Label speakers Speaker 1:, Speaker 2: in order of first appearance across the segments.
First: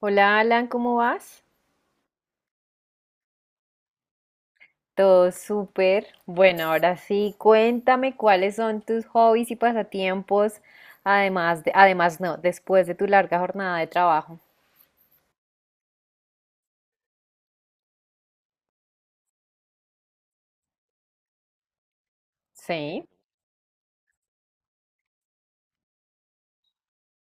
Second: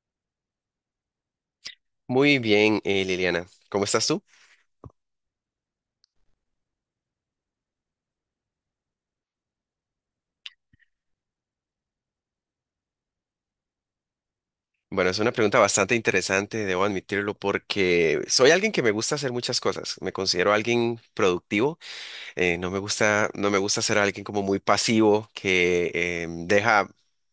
Speaker 1: Hola Alan, ¿cómo vas?
Speaker 2: Muy bien, Liliana. ¿Cómo estás tú?
Speaker 1: Todo súper. Bueno, ahora sí, cuéntame cuáles son tus hobbies y pasatiempos, además de, además no, después de tu larga jornada de trabajo.
Speaker 2: Bueno, es una pregunta bastante interesante, debo admitirlo, porque soy alguien que me gusta hacer muchas cosas. Me considero alguien productivo. eh, no me
Speaker 1: Sí.
Speaker 2: gusta, no me gusta ser alguien como muy pasivo que deja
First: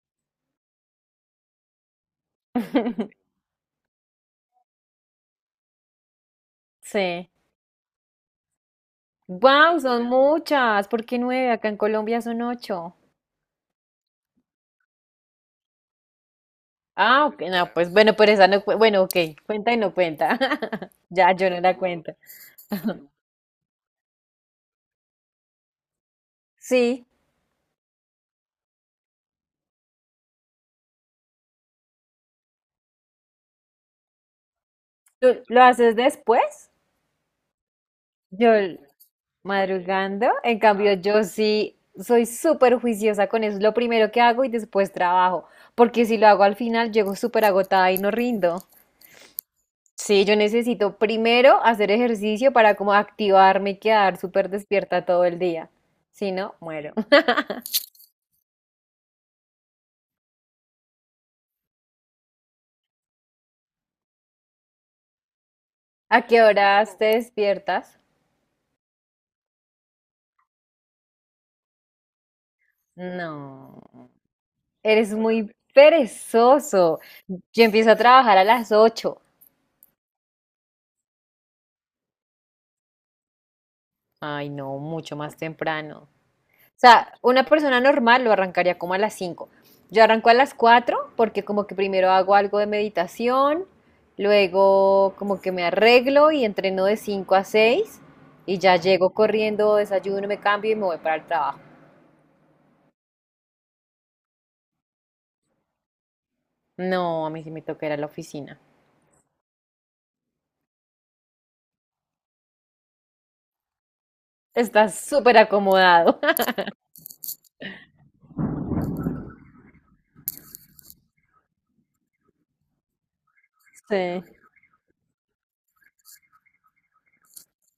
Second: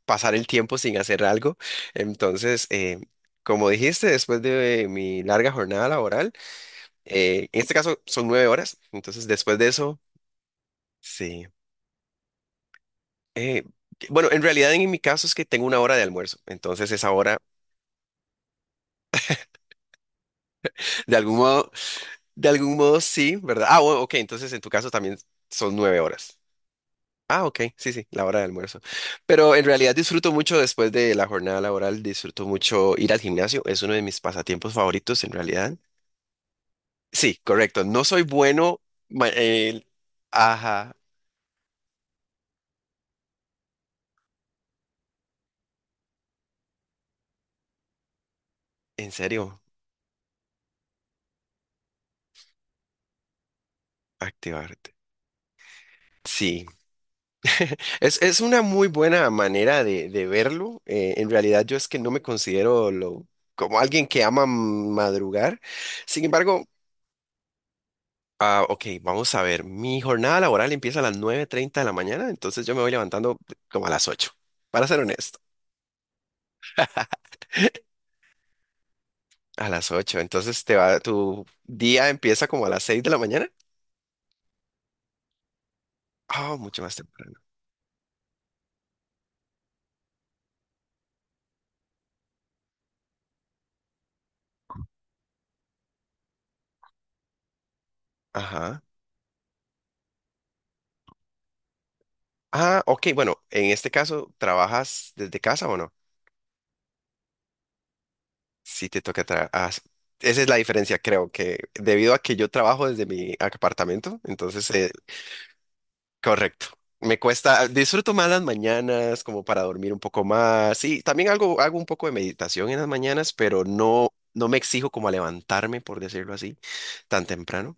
Speaker 2: pasar el tiempo sin hacer algo. Entonces, como dijiste, después de mi larga jornada laboral,
Speaker 1: Sí.
Speaker 2: en este caso son 9 horas. Entonces, después de
Speaker 1: Wow,
Speaker 2: eso,
Speaker 1: son muchas. ¿Por qué
Speaker 2: sí.
Speaker 1: nueve? Acá en Colombia son ocho.
Speaker 2: eh, bueno, en realidad en mi caso es que tengo una hora de almuerzo, entonces esa
Speaker 1: Ah,
Speaker 2: hora
Speaker 1: ok, no, pues bueno, pero esa no, bueno, ok, cuenta y no cuenta.
Speaker 2: de
Speaker 1: Ya,
Speaker 2: algún
Speaker 1: yo no
Speaker 2: modo,
Speaker 1: la cuento.
Speaker 2: de algún modo sí, ¿verdad? Ah, bueno, ok, entonces en tu caso también son 9 horas.
Speaker 1: Sí.
Speaker 2: Ah, ok, sí, sí, la hora de almuerzo. Pero en realidad disfruto mucho después de la jornada laboral, disfruto mucho ir al gimnasio, es uno de mis pasatiempos favoritos en
Speaker 1: ¿Tú lo
Speaker 2: realidad.
Speaker 1: haces después?
Speaker 2: Sí, correcto, no soy
Speaker 1: Yo,
Speaker 2: bueno, ma- eh,
Speaker 1: Madrugando, en cambio
Speaker 2: ajá,
Speaker 1: yo sí soy súper juiciosa con eso, es lo primero que hago y después trabajo, porque si lo hago al final llego súper agotada y no rindo.
Speaker 2: en serio,
Speaker 1: Sí, yo necesito primero hacer ejercicio para como activarme y quedar súper
Speaker 2: activarte.
Speaker 1: despierta todo el día, si no,
Speaker 2: Sí,
Speaker 1: muero.
Speaker 2: es una muy buena manera de verlo. En realidad yo es que no me considero como alguien que ama madrugar. Sin
Speaker 1: ¿A qué
Speaker 2: embargo.
Speaker 1: horas te despiertas?
Speaker 2: Ah, ok, vamos a ver. Mi jornada laboral empieza a las 9:30 de la mañana, entonces yo me voy levantando como a las
Speaker 1: No,
Speaker 2: 8. Para ser
Speaker 1: eres
Speaker 2: honesto.
Speaker 1: muy perezoso. Yo empiezo a trabajar a las 8.
Speaker 2: A las 8. Entonces tu día empieza como a las 6 de la mañana.
Speaker 1: Ay, no, mucho más temprano.
Speaker 2: Ah, mucho más
Speaker 1: Sea,
Speaker 2: temprano.
Speaker 1: una persona normal lo arrancaría como a las 5. Yo arranco a las 4 porque como que primero hago algo de meditación, luego como que me arreglo y entreno de 5 a 6 y ya
Speaker 2: Ajá.
Speaker 1: llego corriendo, desayuno, me cambio y me voy para el trabajo.
Speaker 2: Ah, ok, bueno, en este caso, ¿trabajas desde casa o no?
Speaker 1: No, a mí sí me toca ir a la oficina.
Speaker 2: Sí, te toca trabajar. Esa es la diferencia, creo que debido a que yo trabajo desde mi apartamento, entonces,
Speaker 1: Estás súper acomodado.
Speaker 2: correcto. Me cuesta, disfruto más las mañanas como para dormir un poco más. Y también hago un poco de meditación en las mañanas, pero no,
Speaker 1: Sí.
Speaker 2: no me exijo como a levantarme, por decirlo así, tan temprano.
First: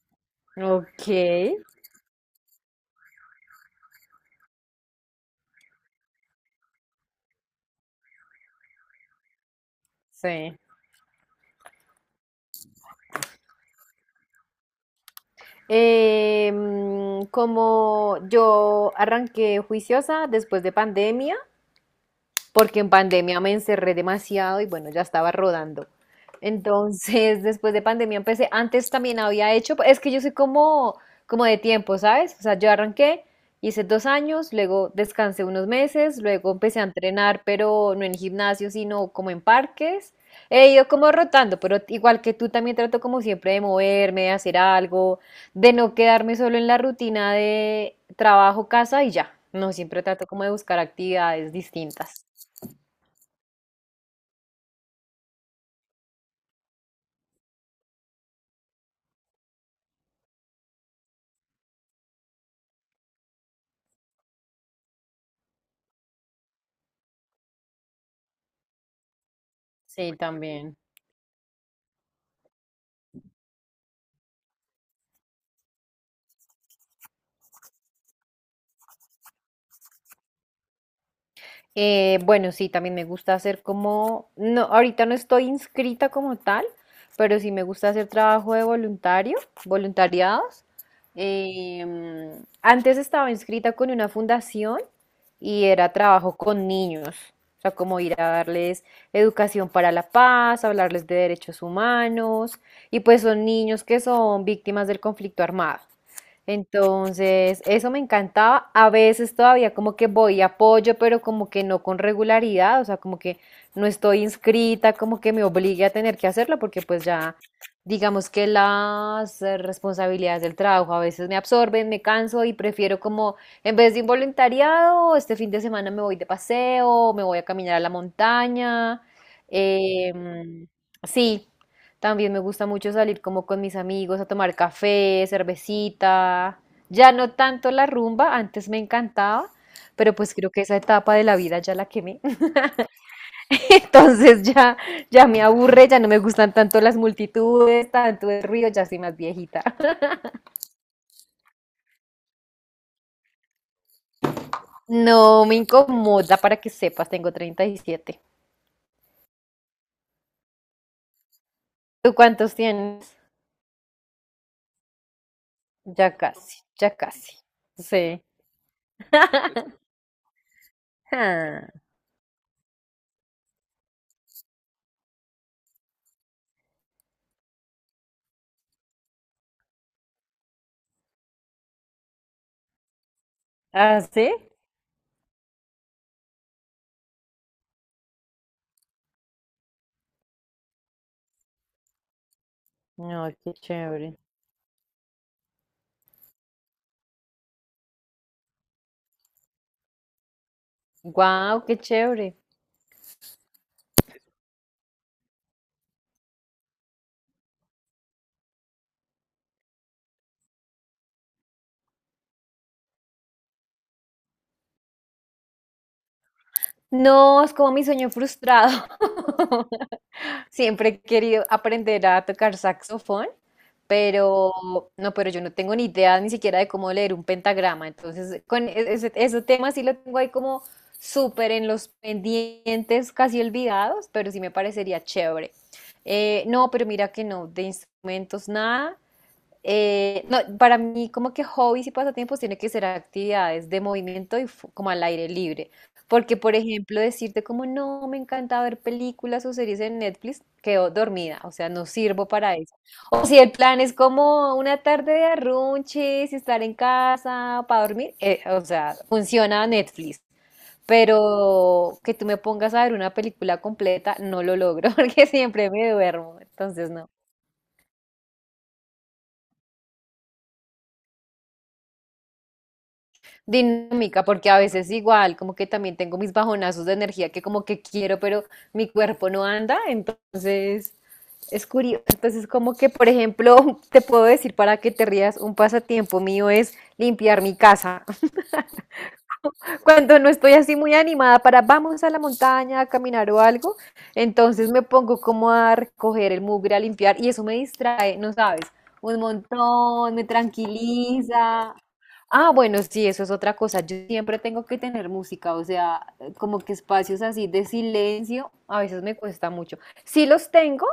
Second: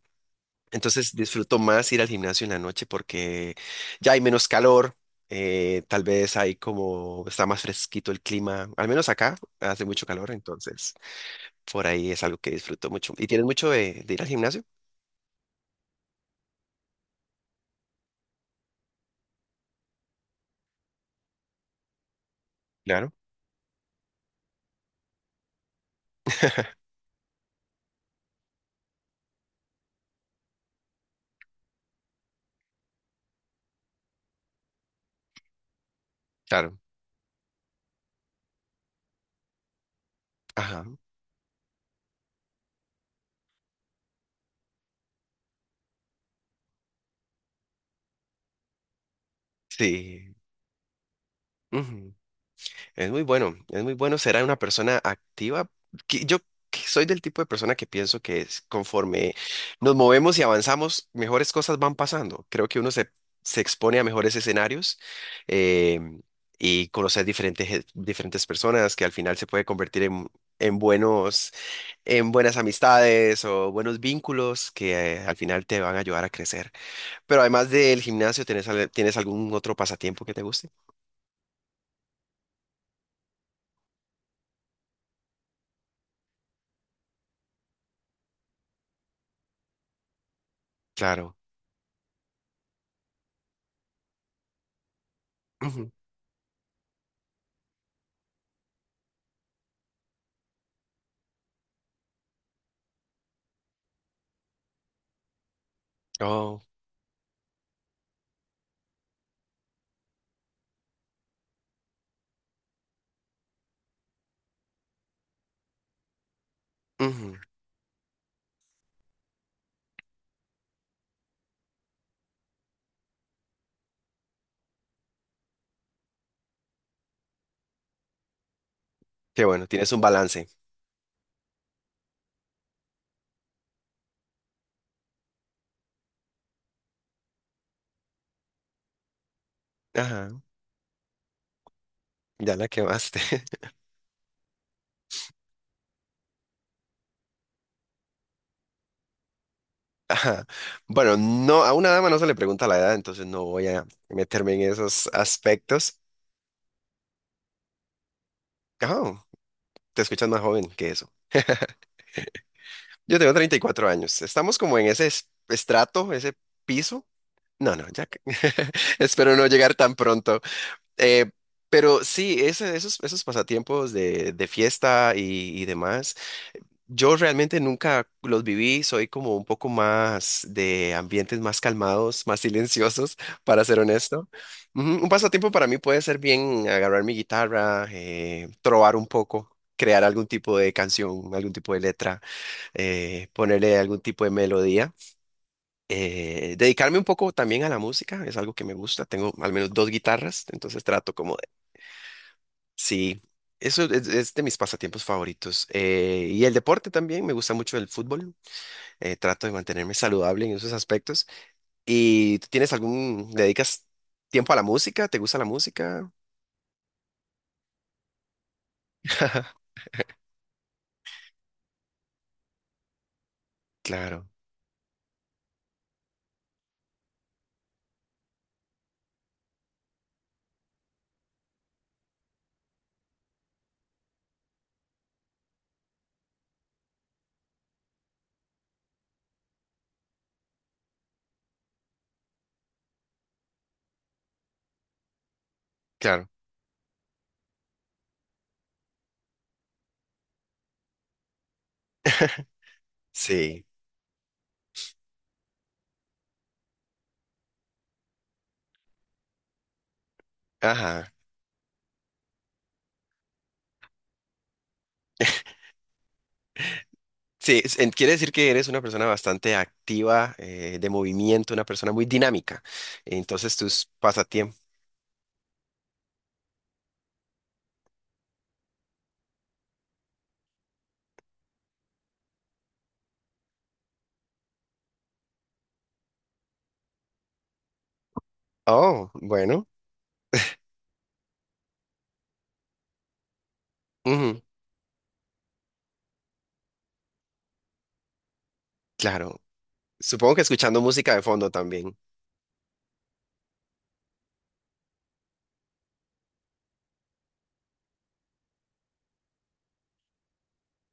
Speaker 1: Ok,
Speaker 2: Entonces disfruto más ir al gimnasio en la noche porque ya hay menos calor, tal vez hay como, está más fresquito el clima, al menos acá hace mucho calor,
Speaker 1: sí.
Speaker 2: entonces por ahí es algo que disfruto mucho. ¿Y tienes mucho de ir al gimnasio?
Speaker 1: Como yo arranqué juiciosa después de pandemia, porque en
Speaker 2: Claro,
Speaker 1: pandemia me encerré demasiado y bueno, ya estaba rodando. Entonces, después de pandemia empecé, antes también había hecho, es que yo soy como de tiempo, ¿sabes? O sea, yo arranqué, hice 2 años, luego descansé unos meses, luego
Speaker 2: claro.
Speaker 1: empecé a entrenar, pero no en gimnasio, sino como en parques. He
Speaker 2: Ajá,
Speaker 1: ido como rotando, pero igual que tú también trato como siempre de moverme, de hacer algo, de no quedarme solo en la rutina de trabajo, casa y ya. No, siempre trato
Speaker 2: sí.
Speaker 1: como de buscar actividades distintas.
Speaker 2: Es muy bueno ser una persona activa. Que Yo que soy del tipo de persona que pienso que es conforme nos movemos y avanzamos, mejores cosas van pasando. Creo que uno se expone a mejores escenarios eh, y conocer diferentes personas que al final se puede convertir
Speaker 1: Sí,
Speaker 2: en
Speaker 1: también.
Speaker 2: buenas amistades o buenos vínculos que al final te van a ayudar a crecer. Pero además del gimnasio, ¿tienes algún otro pasatiempo que te guste?
Speaker 1: Bueno, sí, también me gusta hacer como, no, ahorita no estoy inscrita como tal, pero sí me gusta hacer trabajo de voluntario, voluntariados.
Speaker 2: Claro.
Speaker 1: Antes estaba inscrita con una fundación y
Speaker 2: Ujú.
Speaker 1: era trabajo con niños, o sea, como ir a darles educación para la paz, hablarles de derechos humanos, y pues son niños que son víctimas del conflicto armado.
Speaker 2: Oh.
Speaker 1: Entonces, eso me encantaba. A veces todavía como que voy y apoyo, pero como que no con regularidad, o sea, como que no estoy inscrita, como que me obligue a tener que hacerlo, porque pues ya,
Speaker 2: Ujú.
Speaker 1: digamos que las responsabilidades del trabajo a veces me absorben, me canso y prefiero como, en vez de un voluntariado, este fin de semana me voy de paseo, me voy a caminar a la montaña.
Speaker 2: Qué bueno, tienes un balance.
Speaker 1: em, sí. También me gusta mucho salir como con mis amigos a tomar café, cervecita. Ya no tanto la rumba, antes me encantaba, pero
Speaker 2: Ajá,
Speaker 1: pues creo que esa etapa de la vida ya la quemé.
Speaker 2: ya la quemaste.
Speaker 1: Entonces ya me aburre, ya no me gustan tanto las multitudes, tanto el ruido, ya soy más viejita.
Speaker 2: Ajá. Bueno, no, a una dama no se le pregunta la edad, entonces no voy a meterme en esos
Speaker 1: No me
Speaker 2: aspectos.
Speaker 1: incomoda para que sepas, tengo 37.
Speaker 2: Ajá, te escuchas más joven que eso.
Speaker 1: ¿Tú cuántos tienes?
Speaker 2: Yo tengo 34 años. Estamos como en ese estrato,
Speaker 1: Ya
Speaker 2: ese
Speaker 1: casi, ya
Speaker 2: piso.
Speaker 1: casi.
Speaker 2: No, no, ya.
Speaker 1: Sí.
Speaker 2: Espero no llegar tan pronto. Eh,
Speaker 1: Ah,
Speaker 2: pero sí, esos pasatiempos de fiesta y demás. Yo realmente nunca los viví, soy como un poco más de ambientes más calmados, más silenciosos, para ser
Speaker 1: ¿ah,
Speaker 2: honesto.
Speaker 1: sí?
Speaker 2: Ujú. Un pasatiempo para mí puede ser bien agarrar mi guitarra, trobar un poco, crear algún tipo de canción, algún tipo de letra,
Speaker 1: No, qué
Speaker 2: ponerle algún
Speaker 1: chévere.
Speaker 2: tipo de melodía. Dedicarme un poco también a la música, es algo que me gusta, tengo al menos dos guitarras, entonces trato como de.
Speaker 1: Wow, qué chévere.
Speaker 2: Sí, eso es de mis pasatiempos favoritos. Y el deporte también, me gusta mucho el fútbol. Trato de mantenerme saludable en esos aspectos. ¿Y tú tienes le dedicas tiempo a la música? ¿Te gusta la música?
Speaker 1: No, es como mi sueño frustrado. Siempre he querido aprender a tocar saxofón,
Speaker 2: Claro,
Speaker 1: pero no, pero yo no tengo ni idea ni siquiera de cómo leer un pentagrama. Entonces, con ese tema sí lo tengo ahí como súper en los pendientes, casi olvidados, pero sí me parecería chévere. No, pero mira que no, de instrumentos nada. No, para mí como que hobbies y pasatiempos tiene que ser actividades de movimiento y como al aire libre.
Speaker 2: claro.
Speaker 1: Porque, por ejemplo, decirte como no, me encanta ver películas o series en Netflix, quedo dormida, o sea, no sirvo para eso. O si el
Speaker 2: Sí,
Speaker 1: plan es como una tarde de arrunches y estar en casa para dormir, o sea, funciona Netflix.
Speaker 2: ajá.
Speaker 1: Pero que tú me pongas a ver una película completa, no lo logro porque siempre me duermo, entonces no.
Speaker 2: Sí, quiere decir que eres una persona bastante activa, de movimiento, una persona muy dinámica. Entonces tus
Speaker 1: Dinámica, porque
Speaker 2: pasatiempos.
Speaker 1: a veces igual, como que también tengo mis bajonazos de energía que como que quiero, pero mi cuerpo no anda, entonces es curioso. Entonces, como que, por ejemplo, te puedo decir para que te rías, un pasatiempo mío es limpiar mi casa
Speaker 2: Oh, bueno.
Speaker 1: cuando no estoy así muy animada para vamos a la montaña a caminar o algo,
Speaker 2: Ujú,
Speaker 1: entonces me pongo como a recoger el mugre, a limpiar y eso me distrae, no sabes, un
Speaker 2: claro.
Speaker 1: montón, me
Speaker 2: Supongo que escuchando música de fondo
Speaker 1: tranquiliza.
Speaker 2: también.
Speaker 1: Ah, bueno, sí, eso es otra cosa. Yo siempre tengo que tener música, o sea, como que espacios así de silencio, a veces me cuesta mucho. Sí los tengo,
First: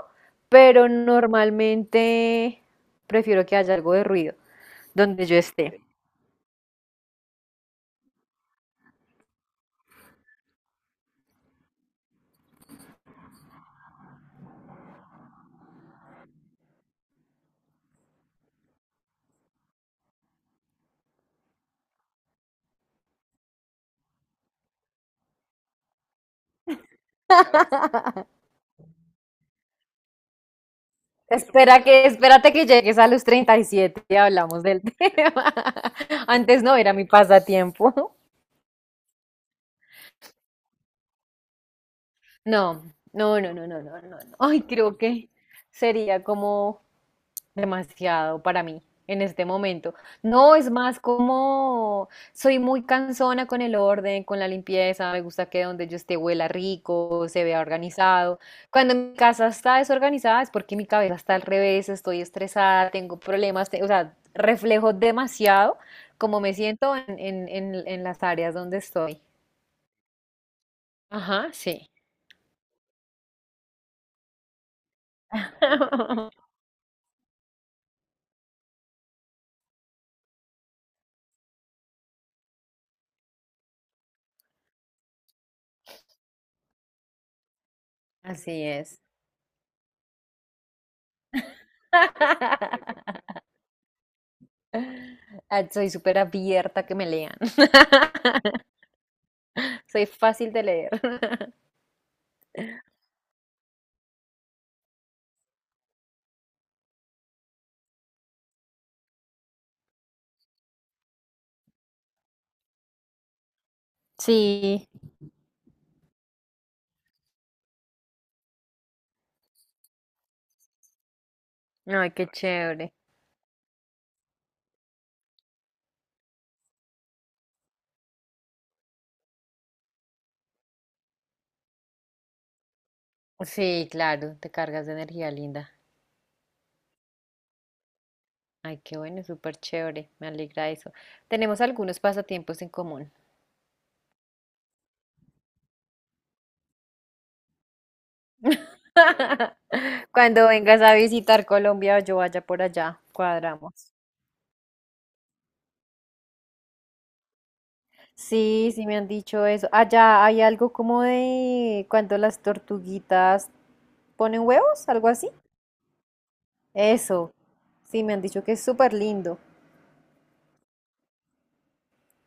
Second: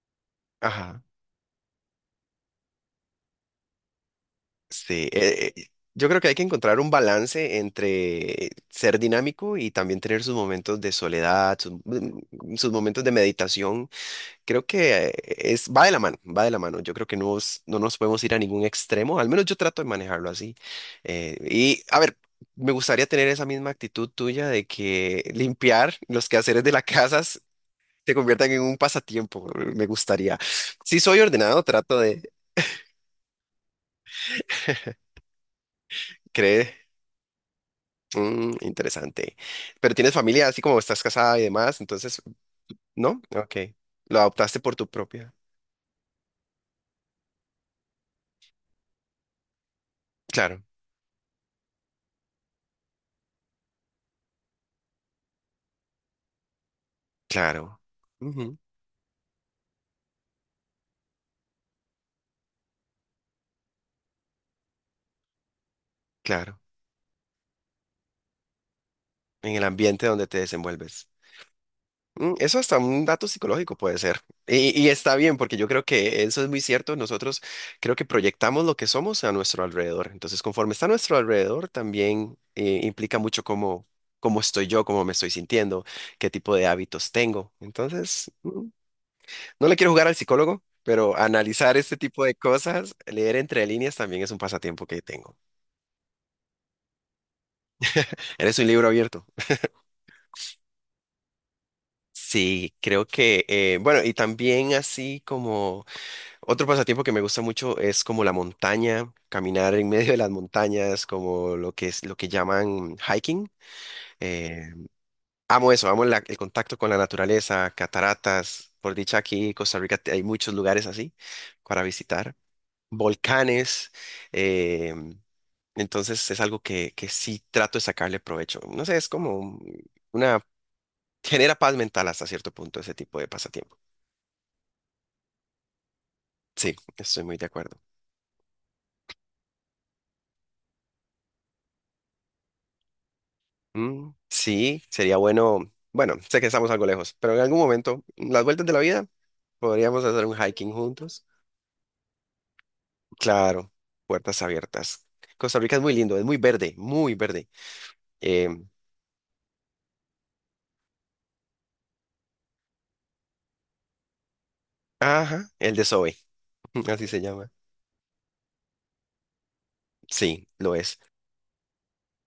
Speaker 1: pero
Speaker 2: Ajá.
Speaker 1: normalmente prefiero que haya algo de ruido
Speaker 2: Sí,
Speaker 1: donde yo esté.
Speaker 2: yo creo que hay que encontrar un balance entre ser dinámico y también tener sus momentos de soledad, sus momentos de meditación. Creo que va de la mano, va de la mano. Yo creo que no, no nos podemos ir a ningún extremo, al menos yo trato de manejarlo así. Y a ver, me gustaría tener esa misma actitud tuya de que limpiar los quehaceres de las casas se conviertan en un pasatiempo. Me gustaría. Si soy ordenado, trato de
Speaker 1: Espérate que llegues a los 37 y hablamos del tema. Antes no
Speaker 2: creer.
Speaker 1: era mi pasatiempo.
Speaker 2: Interesante. Pero tienes familia, así como estás casada y demás, entonces,
Speaker 1: No,
Speaker 2: ¿no?
Speaker 1: no, no,
Speaker 2: Ok.
Speaker 1: no, no, no, no. No.
Speaker 2: Lo adoptaste
Speaker 1: Ay,
Speaker 2: por tu
Speaker 1: creo que
Speaker 2: propia.
Speaker 1: sería como demasiado para mí en este momento. No,
Speaker 2: Claro,
Speaker 1: es más como soy muy cansona con el orden, con la limpieza, me gusta que donde yo esté huela rico, se vea
Speaker 2: claro.
Speaker 1: organizado.
Speaker 2: Ujú,
Speaker 1: Cuando mi casa está desorganizada es porque mi cabeza está al revés, estoy estresada, tengo problemas, o sea, reflejo demasiado como me
Speaker 2: claro.
Speaker 1: siento en, las áreas donde estoy.
Speaker 2: En el ambiente donde te desenvuelves.
Speaker 1: Ajá, sí.
Speaker 2: Eso hasta un dato psicológico puede ser. Y está bien, porque yo creo que eso es muy cierto. Nosotros creo que proyectamos lo que somos a nuestro alrededor. Entonces, conforme está a nuestro alrededor, también implica mucho cómo, cómo estoy yo, cómo me estoy sintiendo, qué tipo de hábitos tengo. Entonces,
Speaker 1: Así
Speaker 2: mm,
Speaker 1: es.
Speaker 2: No le quiero jugar al psicólogo, pero analizar este tipo de cosas, leer entre líneas también es un pasatiempo que tengo.
Speaker 1: Ah, soy súper abierta a que me lean.
Speaker 2: Eres un libro abierto.
Speaker 1: Soy fácil de leer.
Speaker 2: Sí, creo que, bueno, y también así como otro pasatiempo que me gusta mucho es como la montaña, caminar en medio de las montañas, como lo que es lo que llaman hiking. Eh,
Speaker 1: Sí,
Speaker 2: amo eso, amo el contacto con la naturaleza, cataratas. Por dicha aquí en Costa Rica hay muchos lugares así para
Speaker 1: ay, qué
Speaker 2: visitar,
Speaker 1: chévere.
Speaker 2: volcanes. eh, Entonces es algo que sí trato de sacarle provecho. No sé, es como una genera paz mental hasta cierto punto ese tipo de pasatiempo.
Speaker 1: Sí, claro, te cargas de energía linda.
Speaker 2: Sí, estoy muy de acuerdo.
Speaker 1: Ay, qué bueno, súper chévere. Me alegra eso. Tenemos algunos pasatiempos en común.
Speaker 2: Mm, sí, sería bueno. Bueno, sé que estamos algo lejos, pero en algún momento, en las vueltas de la vida, podríamos hacer un
Speaker 1: Cuando
Speaker 2: hiking
Speaker 1: vengas a
Speaker 2: juntos.
Speaker 1: visitar Colombia yo vaya por allá,
Speaker 2: Claro,
Speaker 1: cuadramos.
Speaker 2: puertas abiertas. Costa Rica es muy lindo, es muy verde, muy verde. Em,
Speaker 1: Sí, sí me han dicho eso. Allá hay algo como de cuando las tortuguitas ponen huevos, algo así.
Speaker 2: ajá, el de Zoe, así se
Speaker 1: Eso,
Speaker 2: llama.
Speaker 1: sí, me han dicho que es súper lindo.
Speaker 2: Sí, lo es.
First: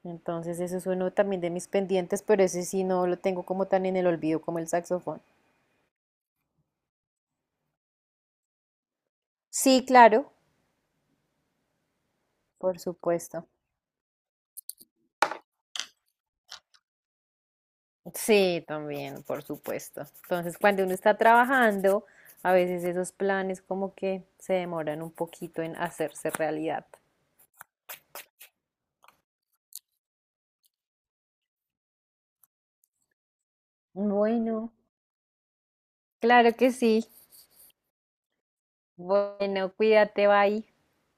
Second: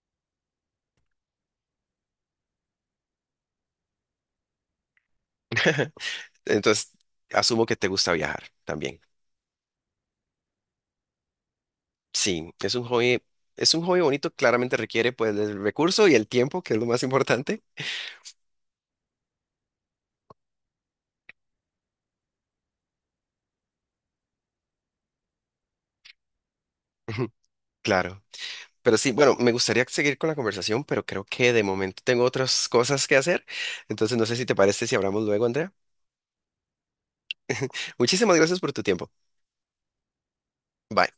Speaker 1: Entonces, eso es uno también de mis pendientes, pero ese sí no lo tengo como tan en el olvido como el saxofón.
Speaker 2: Entonces, asumo que te gusta viajar también.
Speaker 1: Sí, claro,
Speaker 2: Sí,
Speaker 1: por supuesto.
Speaker 2: es un hobby bonito, claramente requiere pues el recurso y el tiempo, que es lo más importante.
Speaker 1: Sí, también, por supuesto. Entonces, cuando uno está trabajando, a veces esos planes como que se demoran un poquito en hacerse realidad.
Speaker 2: Claro. Pero sí, bueno, me gustaría seguir con la conversación, pero creo que de momento tengo otras cosas que hacer. Entonces no sé si te
Speaker 1: Bueno,
Speaker 2: parece si hablamos luego, Andrea.
Speaker 1: claro que sí.
Speaker 2: Muchísimas gracias por tu tiempo.
Speaker 1: Bueno, cuídate, bye.
Speaker 2: Bye.